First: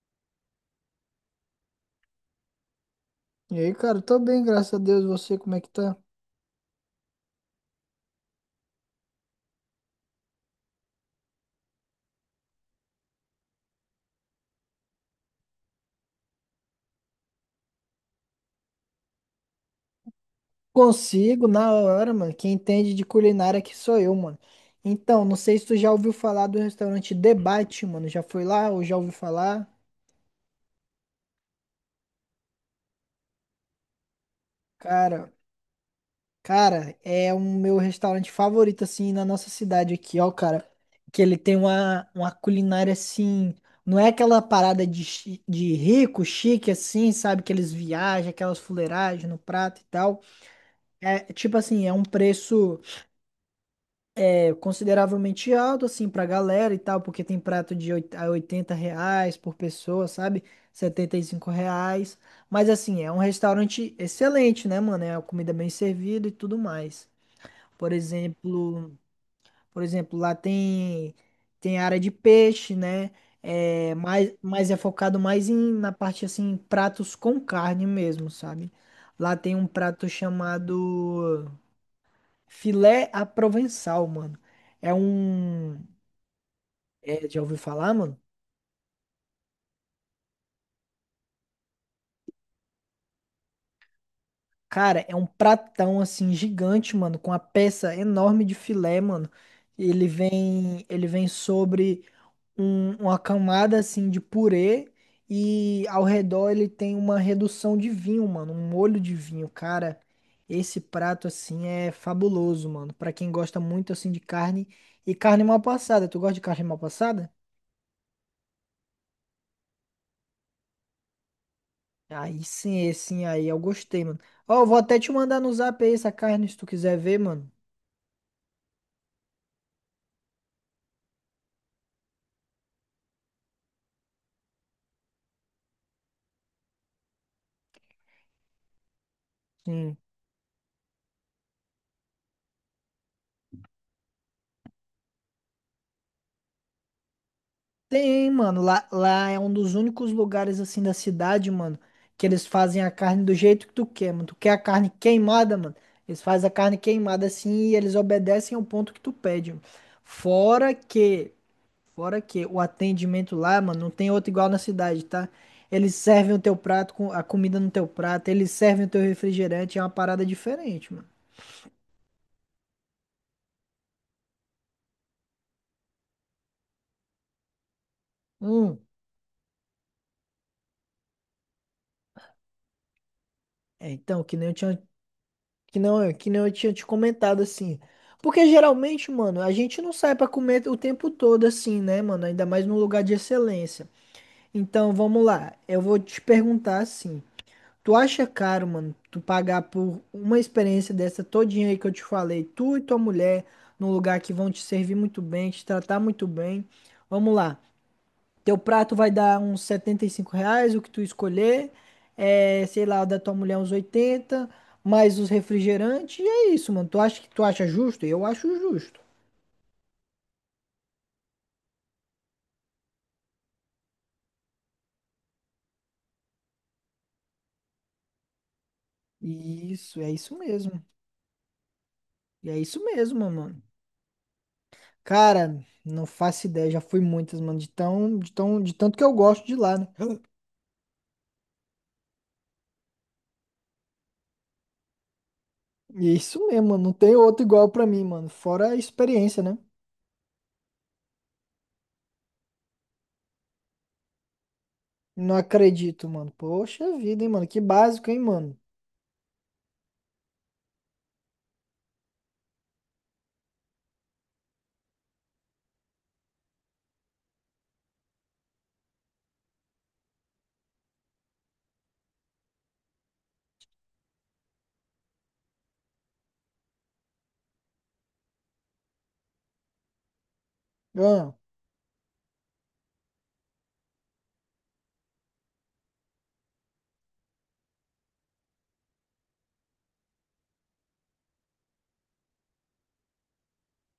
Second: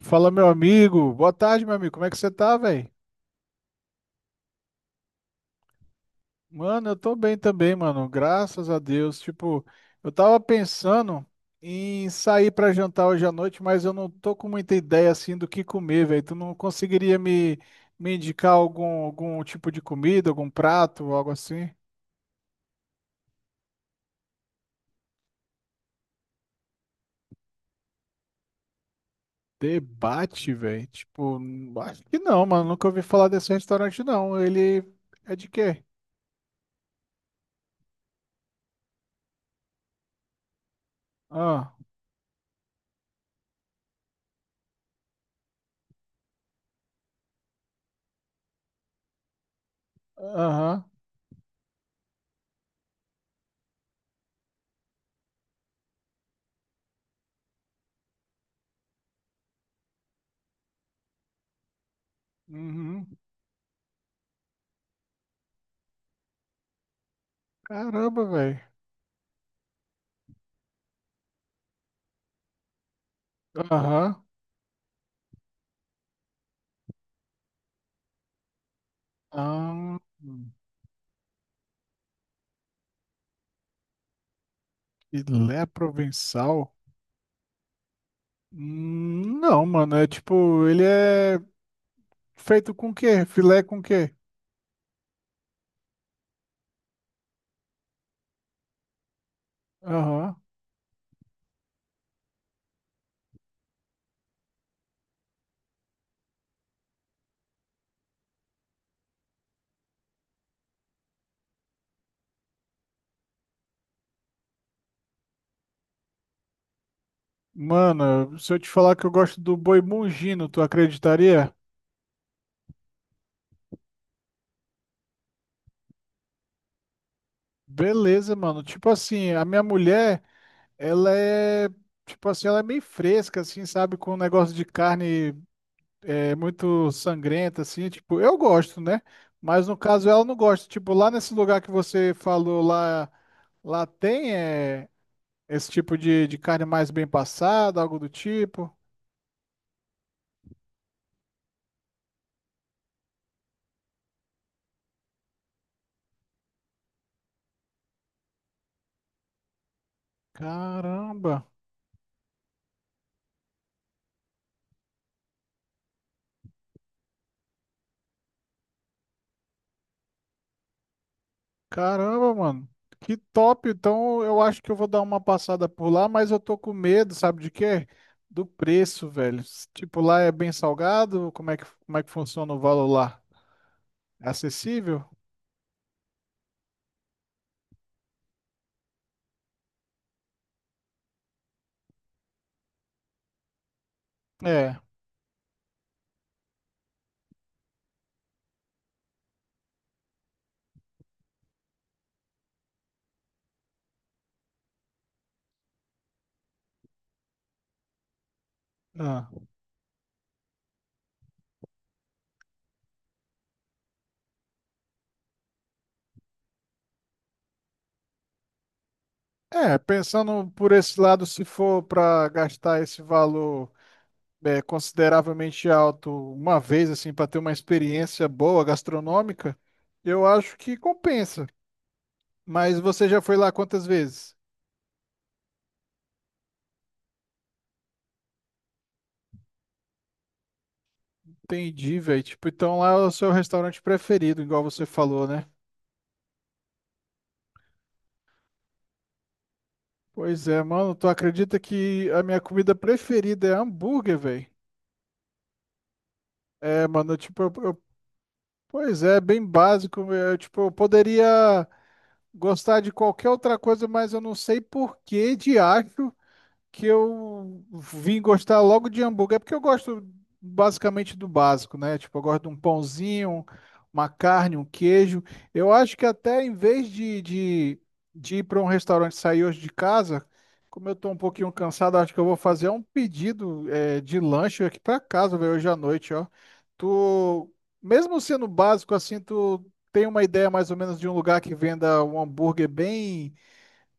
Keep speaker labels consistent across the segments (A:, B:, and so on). A: Fala, meu amigo. Boa tarde, meu amigo. Como é que você tá, velho?
B: E aí, cara, tô bem, graças a Deus. Você, como é que tá?
A: Mano, eu tô bem também, mano. Graças a Deus. Tipo, eu tava pensando em sair pra jantar hoje à noite, mas eu não tô com muita ideia assim do que comer, velho. Tu não conseguiria me indicar algum tipo de comida, algum prato, algo
B: Consigo,
A: assim?
B: na hora, mano. Quem entende de culinária aqui sou eu, mano. Então, não sei se tu já ouviu falar do restaurante Debate, mano. Já foi lá ou já ouviu falar?
A: Debate, velho. Tipo, acho que não, mano. Nunca ouvi falar desse restaurante, não. Ele
B: Cara,
A: é de quê?
B: cara, é o meu restaurante favorito, assim, na nossa cidade aqui, ó, cara. Que ele tem
A: Ah,
B: uma culinária, assim... Não é aquela parada de, de rico, chique, assim, sabe? Que eles viajam, aquelas fuleiragens no prato e tal.
A: aham.
B: É, tipo assim, é um preço... É consideravelmente alto, assim, pra galera e tal, porque tem prato de a 80 reais por pessoa, sabe? 75 reais. Mas, assim, é
A: Uhum.
B: um restaurante excelente, né, mano? É a comida bem servida e tudo mais. Por
A: Caramba, velho.
B: exemplo, por exemplo, lá tem, tem área de peixe, né? É,
A: Aham.
B: mas é focado mais em, na parte, assim, pratos com carne mesmo, sabe? Lá tem um
A: Ah,
B: prato chamado filé à provençal, mano. É
A: filé
B: um
A: provençal?
B: é, já ouviu falar, mano?
A: Não, mano, é tipo, ele é feito com quê? Filé com quê?
B: Cara, é um pratão assim gigante, mano, com uma peça enorme de filé, mano. Ele
A: Aham.
B: vem, ele vem sobre uma camada assim de purê e ao redor ele tem uma redução de vinho, mano, um molho de vinho, cara. Esse prato assim é fabuloso, mano, pra quem gosta muito assim de carne e carne mal passada. Tu gosta de carne mal passada?
A: Mano, se eu te falar que eu gosto do boi mungino, tu acreditaria?
B: Aí sim, esse sim, aí eu gostei, mano. Ó, eu vou até te mandar no zap aí essa carne se tu quiser ver, mano.
A: Beleza, mano. Tipo assim, a minha mulher, ela é, tipo assim, ela é meio fresca, assim, sabe? Com um negócio de carne é, muito sangrenta, assim. Tipo, eu gosto, né? Mas no
B: Sim.
A: caso ela não gosta. Tipo, lá nesse lugar que você falou lá, lá tem, é. Esse tipo de carne mais bem passada, algo do
B: Tem, mano.
A: tipo.
B: Lá é um dos únicos lugares assim da cidade, mano, que eles fazem a carne do jeito que tu quer, mano. Tu quer a carne queimada, mano. Eles fazem a carne queimada assim e eles obedecem ao ponto que tu pede, mano. Fora que,
A: Caramba,
B: fora que o atendimento lá, mano, não tem outro igual na cidade, tá? Eles servem o teu prato com a comida no teu prato, eles servem o teu refrigerante, é uma parada diferente, mano.
A: caramba, mano. Que top. Então eu acho que eu vou dar uma passada por lá, mas eu tô com medo, sabe de quê? Do
B: Hum.
A: preço, velho. Tipo, lá é bem salgado? Como é que funciona o valor lá?
B: É, então,
A: É
B: que nem eu tinha
A: acessível?
B: que não eu tinha te comentado assim. Porque geralmente, mano, a gente não sai pra comer o tempo todo assim, né, mano? Ainda mais num lugar de excelência.
A: É.
B: Então, vamos lá. Eu vou te perguntar assim. Tu acha caro, mano, tu pagar por uma experiência dessa todinha aí que eu te falei, tu e tua mulher, num lugar que vão te servir muito bem, te tratar muito bem? Vamos lá. Teu prato vai
A: Ah.
B: dar uns 75 reais, o que tu escolher. É, sei lá, o da tua mulher uns 80 mais os refrigerantes, e é isso, mano. Tu acha justo? Eu acho justo.
A: É, pensando por esse lado, se for para gastar esse valor, é, consideravelmente alto uma vez, assim, para ter uma experiência boa gastronômica,
B: Isso, é
A: eu
B: isso
A: acho que
B: mesmo.
A: compensa.
B: E é
A: Mas
B: isso
A: você já
B: mesmo,
A: foi lá
B: mano.
A: quantas vezes?
B: Cara, não faço ideia, já fui muitas, mano, de tanto que eu gosto de lá, né?
A: Entendi, velho. Tipo, então lá é o seu restaurante preferido, igual você falou, né?
B: E é isso mesmo, mano, não tem outro igual pra mim, mano, fora a experiência, né?
A: Pois é, mano, tu acredita que a minha comida preferida é hambúrguer, velho?
B: Não acredito, mano.
A: É,
B: Poxa
A: mano,
B: vida, hein,
A: tipo,
B: mano, que básico, hein, mano.
A: pois é, bem básico. Eu, tipo, eu poderia gostar de qualquer outra coisa, mas eu não sei por que de acho que eu vim gostar logo de hambúrguer, é porque eu gosto basicamente do básico, né? Tipo, eu gosto de um pãozinho, uma carne, um queijo. Eu acho que até em vez de ir para um restaurante sair hoje de casa, como eu tô um
B: Ah.
A: pouquinho cansado, acho que eu vou fazer um pedido de lanche aqui para casa, velho, hoje à noite, ó. Tu, mesmo sendo básico assim, tu tem uma ideia mais ou menos de um lugar que venda um hambúrguer bem,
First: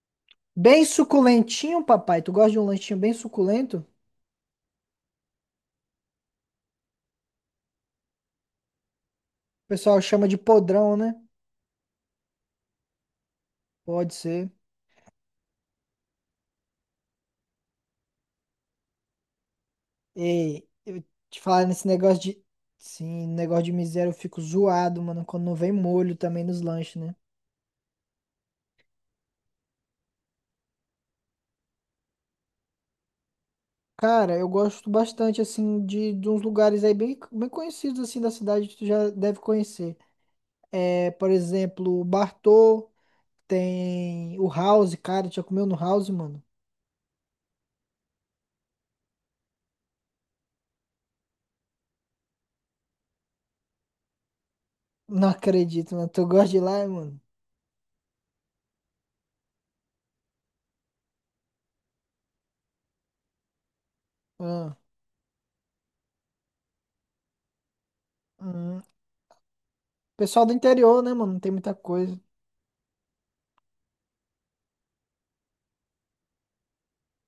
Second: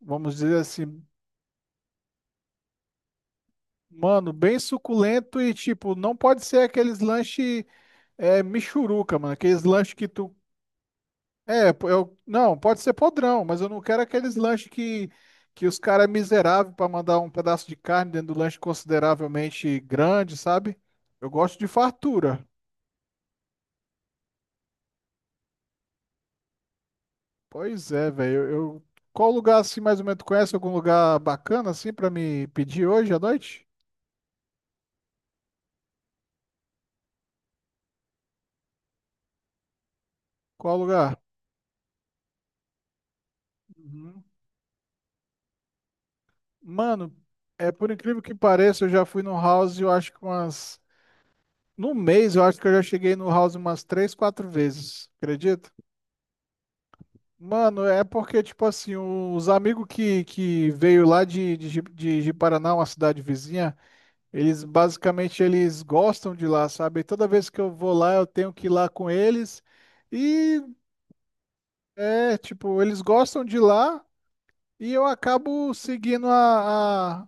A: vamos dizer
B: Bem
A: assim,
B: suculentinho, papai. Tu gosta de um lanchinho bem suculento? O
A: mano, bem suculento e tipo, não pode ser aqueles lanche é, michuruca, mano. Aqueles lanches
B: pessoal
A: que
B: chama
A: tu.
B: de podrão, né?
A: É, pô, eu, não, pode ser podrão, mas eu não quero
B: Pode
A: aqueles
B: ser.
A: lanches que os caras é miserável pra mandar um pedaço de carne dentro do lanche consideravelmente grande,
B: Ei,
A: sabe?
B: eu
A: Eu
B: te
A: gosto
B: falar
A: de
B: nesse negócio
A: fartura.
B: de. Sim, negócio de miséria, eu fico zoado, mano, quando não vem molho também nos lanches, né?
A: Pois é, velho. Qual lugar assim mais ou menos tu conhece? Algum lugar bacana assim pra me pedir hoje à noite?
B: Cara, eu gosto bastante, assim, de uns lugares aí bem, bem conhecidos, assim, da cidade que tu já deve conhecer.
A: Qual
B: É,
A: lugar?
B: por exemplo, o Bartô,
A: Uhum.
B: tem o House, cara, tu já comeu no House, mano?
A: Mano, é por incrível que pareça, eu já fui no house, eu acho que umas. No mês, eu acho que eu já cheguei no house umas três, quatro vezes,
B: Não
A: acredito?
B: acredito, mano. Tu gosta de ir lá, mano?
A: Mano, é porque, tipo assim, os amigos que veio lá de Paraná, uma cidade vizinha, eles
B: Ah,
A: basicamente eles gostam de lá, sabe? E toda vez que eu vou lá, eu tenho que ir
B: hum.
A: lá com eles.
B: Pessoal do
A: E
B: interior, né, mano? Não tem muita coisa.
A: é, tipo, eles gostam de lá e eu acabo seguindo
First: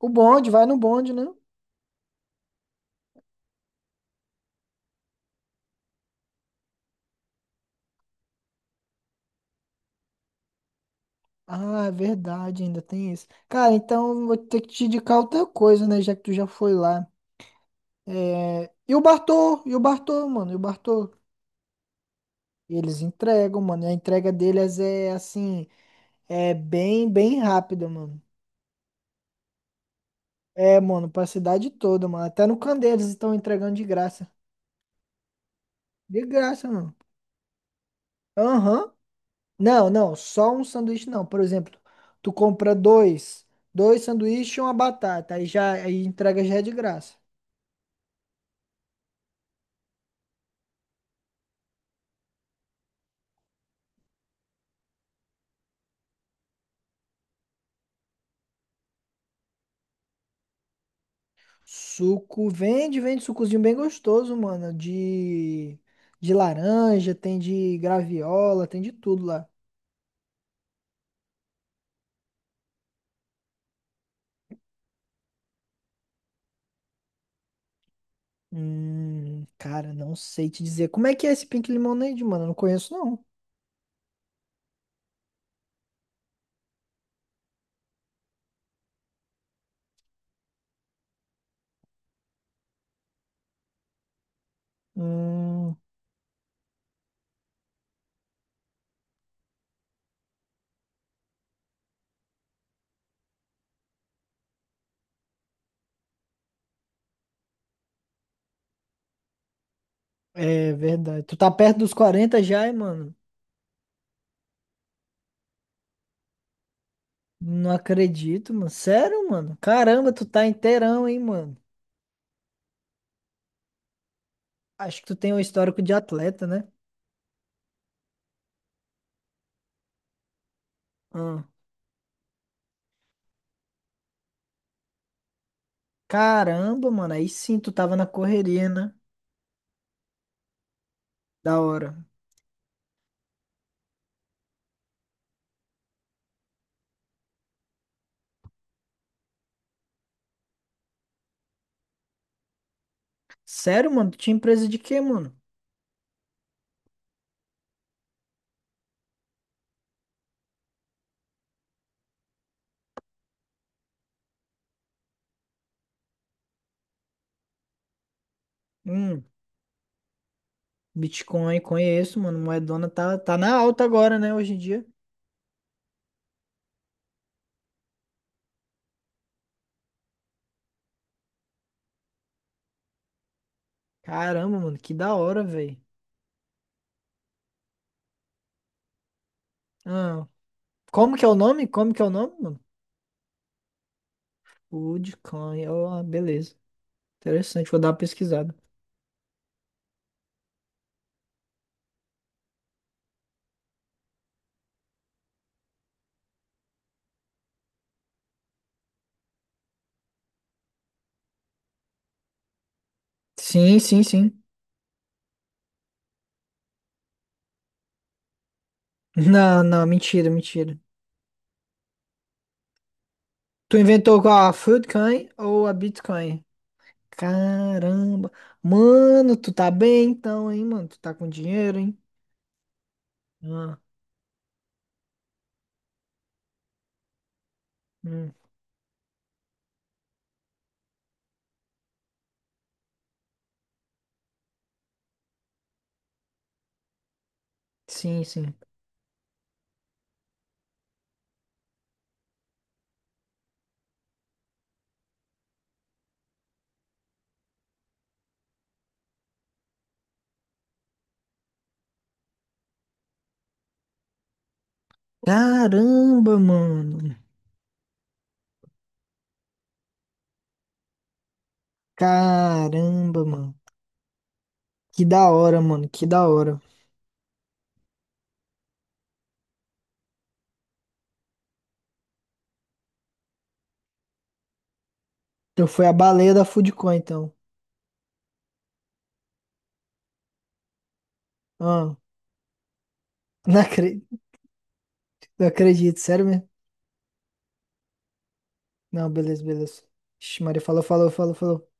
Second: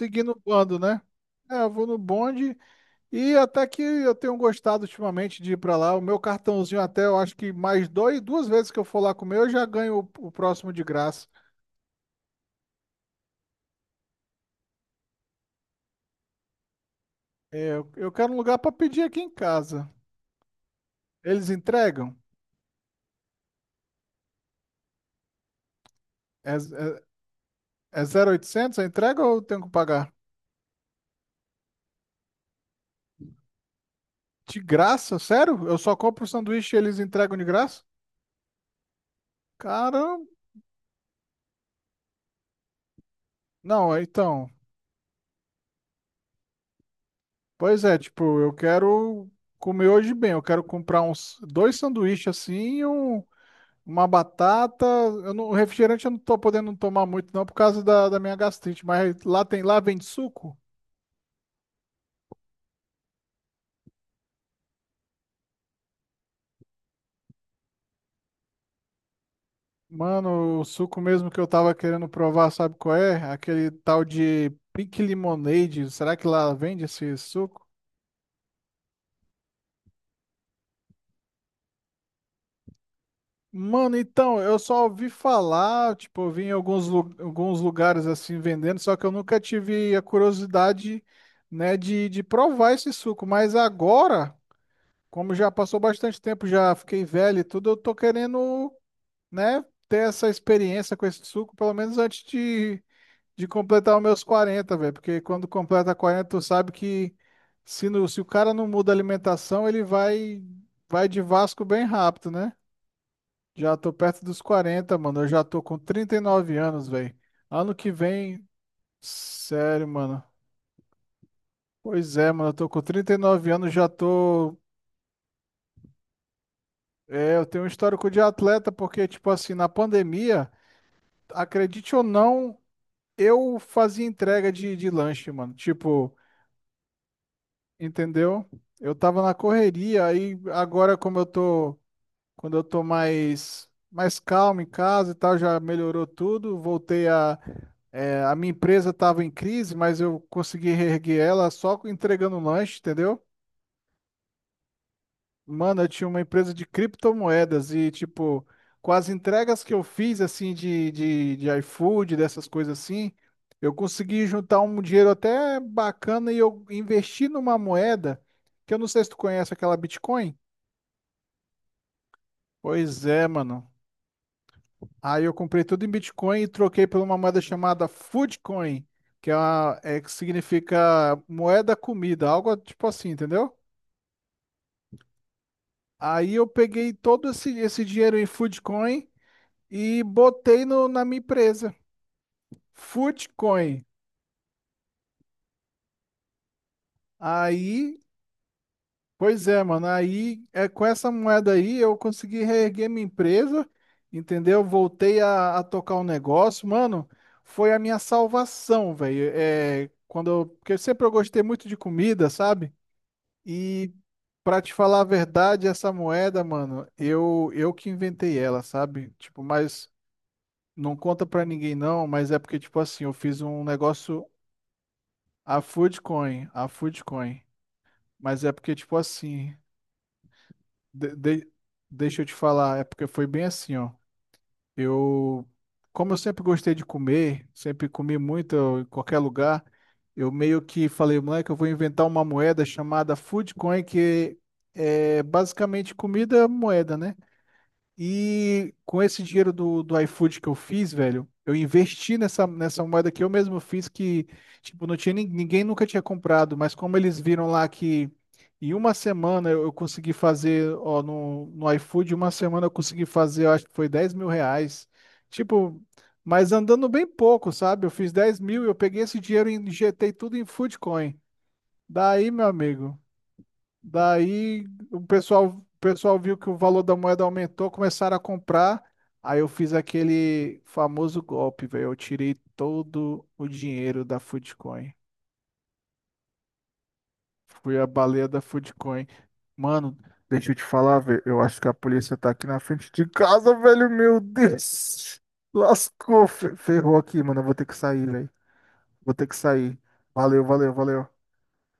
B: O
A: o
B: bonde, vai no
A: bando, né?
B: bonde, né?
A: É, eu vou no bonde. E até que eu tenho gostado ultimamente de ir pra lá. O meu cartãozinho até, eu acho que mais dois, duas vezes que eu for lá comer, eu já ganho o próximo de graça.
B: Ah, é verdade, ainda tem isso. Cara, então eu vou ter que te indicar outra coisa, né? Já que tu já foi lá.
A: É, eu quero um lugar pra
B: É... E o
A: pedir aqui em
B: Bartô, e o
A: casa.
B: Bartô, mano, e o Bartô.
A: Eles entregam?
B: Eles entregam, mano. E a entrega deles é assim,
A: É,
B: é
A: é,
B: bem, bem rápida,
A: é
B: mano.
A: 0800 a entrega ou eu tenho que pagar?
B: É, mano, pra cidade toda, mano. Até no Candeias eles estão entregando de graça.
A: De graça? Sério? Eu só compro
B: De
A: o
B: graça,
A: sanduíche e
B: mano.
A: eles entregam de graça?
B: Aham. Não, não,
A: Caramba!
B: só um sanduíche não. Por exemplo, tu compra dois,
A: Não, é,
B: dois
A: então.
B: sanduíches e uma batata, aí já aí entrega já é de graça.
A: Pois é, tipo, eu quero comer hoje bem. Eu quero comprar uns dois sanduíches assim e uma batata, eu não, refrigerante eu não tô podendo tomar muito não por causa da minha gastrite, mas lá tem, lá vende suco?
B: Suco, vende, vende sucozinho bem gostoso, mano, de laranja, tem de graviola, tem de tudo lá.
A: Mano, o suco mesmo que eu tava querendo provar, sabe qual é? Aquele tal de Pink Lemonade, será que lá vende esse suco?
B: Cara, não sei te dizer. Como é que é esse Pink Lemonade, mano? Eu não conheço não.
A: Mano, então, eu só ouvi falar, tipo, eu vi em alguns lugares assim vendendo, só que eu nunca tive a curiosidade, né, de provar esse suco, mas agora, como já
B: Hum,
A: passou bastante tempo, já fiquei velho e tudo, eu tô querendo né, ter essa experiência com esse suco, pelo menos antes de completar os meus 40, velho. Porque quando completa 40, tu sabe que se o cara não muda a alimentação, ele vai,
B: é
A: vai de
B: verdade. Tu tá
A: Vasco
B: perto
A: bem
B: dos
A: rápido,
B: 40
A: né?
B: já, hein, mano?
A: Já tô perto dos 40, mano. Eu já tô com 39 anos, velho.
B: Não
A: Ano que vem,
B: acredito, mano. Sério, mano?
A: sério,
B: Caramba,
A: mano.
B: tu tá inteirão, hein, mano?
A: Pois é, mano, eu tô com 39 anos, já tô.
B: Acho que tu tem um histórico de atleta, né?
A: É, eu tenho um histórico de atleta, porque, tipo assim, na pandemia,
B: Ah.
A: acredite ou não, eu fazia entrega de lanche, mano. Tipo,
B: Caramba, mano, aí sim tu tava na
A: entendeu?
B: correria, né?
A: Eu tava na correria, aí agora como eu
B: Da
A: tô,
B: hora.
A: quando eu tô mais calmo em casa e tal, já melhorou tudo. A minha empresa tava em crise, mas eu consegui reerguer ela só entregando um lanche, entendeu?
B: Sério, mano, tu tinha empresa de quê, mano?
A: Mano, eu tinha uma empresa de criptomoedas e, tipo, com as entregas que eu fiz, assim, de iFood, dessas coisas assim, eu consegui juntar um dinheiro até bacana e eu investi numa moeda, que eu não sei se tu
B: Hum,
A: conhece aquela Bitcoin.
B: Bitcoin, conheço, mano. Moedona
A: Pois é,
B: tá na
A: mano.
B: alta agora, né, hoje em dia.
A: Aí eu comprei tudo em Bitcoin e troquei por uma moeda chamada Foodcoin, que é, uma, é que significa moeda comida, algo tipo assim, entendeu?
B: Caramba, mano, que da hora, velho.
A: Aí eu peguei todo esse dinheiro em Foodcoin e
B: Ah,
A: botei no, na minha empresa,
B: Como que é o nome, mano?
A: Footcoin.
B: Bitcoin, ó, beleza. Interessante, vou dar uma
A: Aí,
B: pesquisada.
A: pois é, mano, aí é com essa moeda aí eu consegui reerguer minha empresa, entendeu? Voltei a tocar o negócio, mano, foi a minha salvação, velho. É, quando eu, porque sempre eu gostei muito de comida, sabe?
B: Sim,
A: E
B: sim, sim.
A: pra te falar a verdade, essa moeda, mano, eu que inventei ela, sabe? Tipo,
B: Não, não,
A: mas
B: mentira, mentira.
A: não conta pra ninguém não, mas é porque tipo assim, eu fiz um
B: Tu inventou
A: negócio.
B: qual? A Foodcoin
A: A
B: ou a Bitcoin?
A: Foodcoin, a Foodcoin.
B: Caramba.
A: Mas é porque, tipo
B: Mano, tu
A: assim,
B: tá bem então, hein, mano? Tu tá
A: de-
B: com
A: de-
B: dinheiro, hein?
A: deixa eu te falar, é porque foi bem assim,
B: Ah,
A: ó. Eu, como eu sempre gostei de comer, sempre comi
B: hum.
A: muito em qualquer lugar, eu meio que falei, moleque, eu vou inventar uma moeda chamada Foodcoin, que é basicamente comida moeda, né?
B: Sim, sim.
A: E com esse dinheiro do iFood que eu fiz, velho, eu investi nessa moeda que eu mesmo fiz, que, tipo, não tinha, ninguém nunca tinha comprado, mas como eles viram lá que em uma semana eu consegui fazer, ó, no iFood, uma semana eu consegui fazer, eu acho que foi 10.000 reais. Tipo,
B: Caramba,
A: mas andando bem
B: mano.
A: pouco, sabe? Eu fiz 10.000 e eu peguei esse dinheiro e injetei tudo em Foodcoin. Daí, meu amigo.
B: Caramba, mano.
A: Daí o
B: Que da
A: pessoal,
B: hora,
A: o
B: mano. Que
A: pessoal
B: da
A: viu que o
B: hora.
A: valor da moeda aumentou, começaram a comprar. Aí eu fiz aquele famoso golpe, velho. Eu tirei todo o dinheiro da Foodcoin.
B: Então foi a baleia da Foodcoin, então.
A: Fui a baleia da Foodcoin. Mano, deixa eu te falar, velho. Eu acho que a
B: Ah,
A: polícia tá aqui na frente de casa,
B: não
A: velho.
B: acredito,
A: Meu Deus.
B: não acredito. Sério
A: Lascou,
B: mesmo?
A: ferrou aqui, mano. Eu vou ter que sair, velho.
B: Não,
A: Vou ter que
B: beleza,
A: sair.
B: beleza. Ixi,
A: Valeu,
B: Maria
A: valeu,
B: falou, falou,
A: valeu.
B: falou, falou.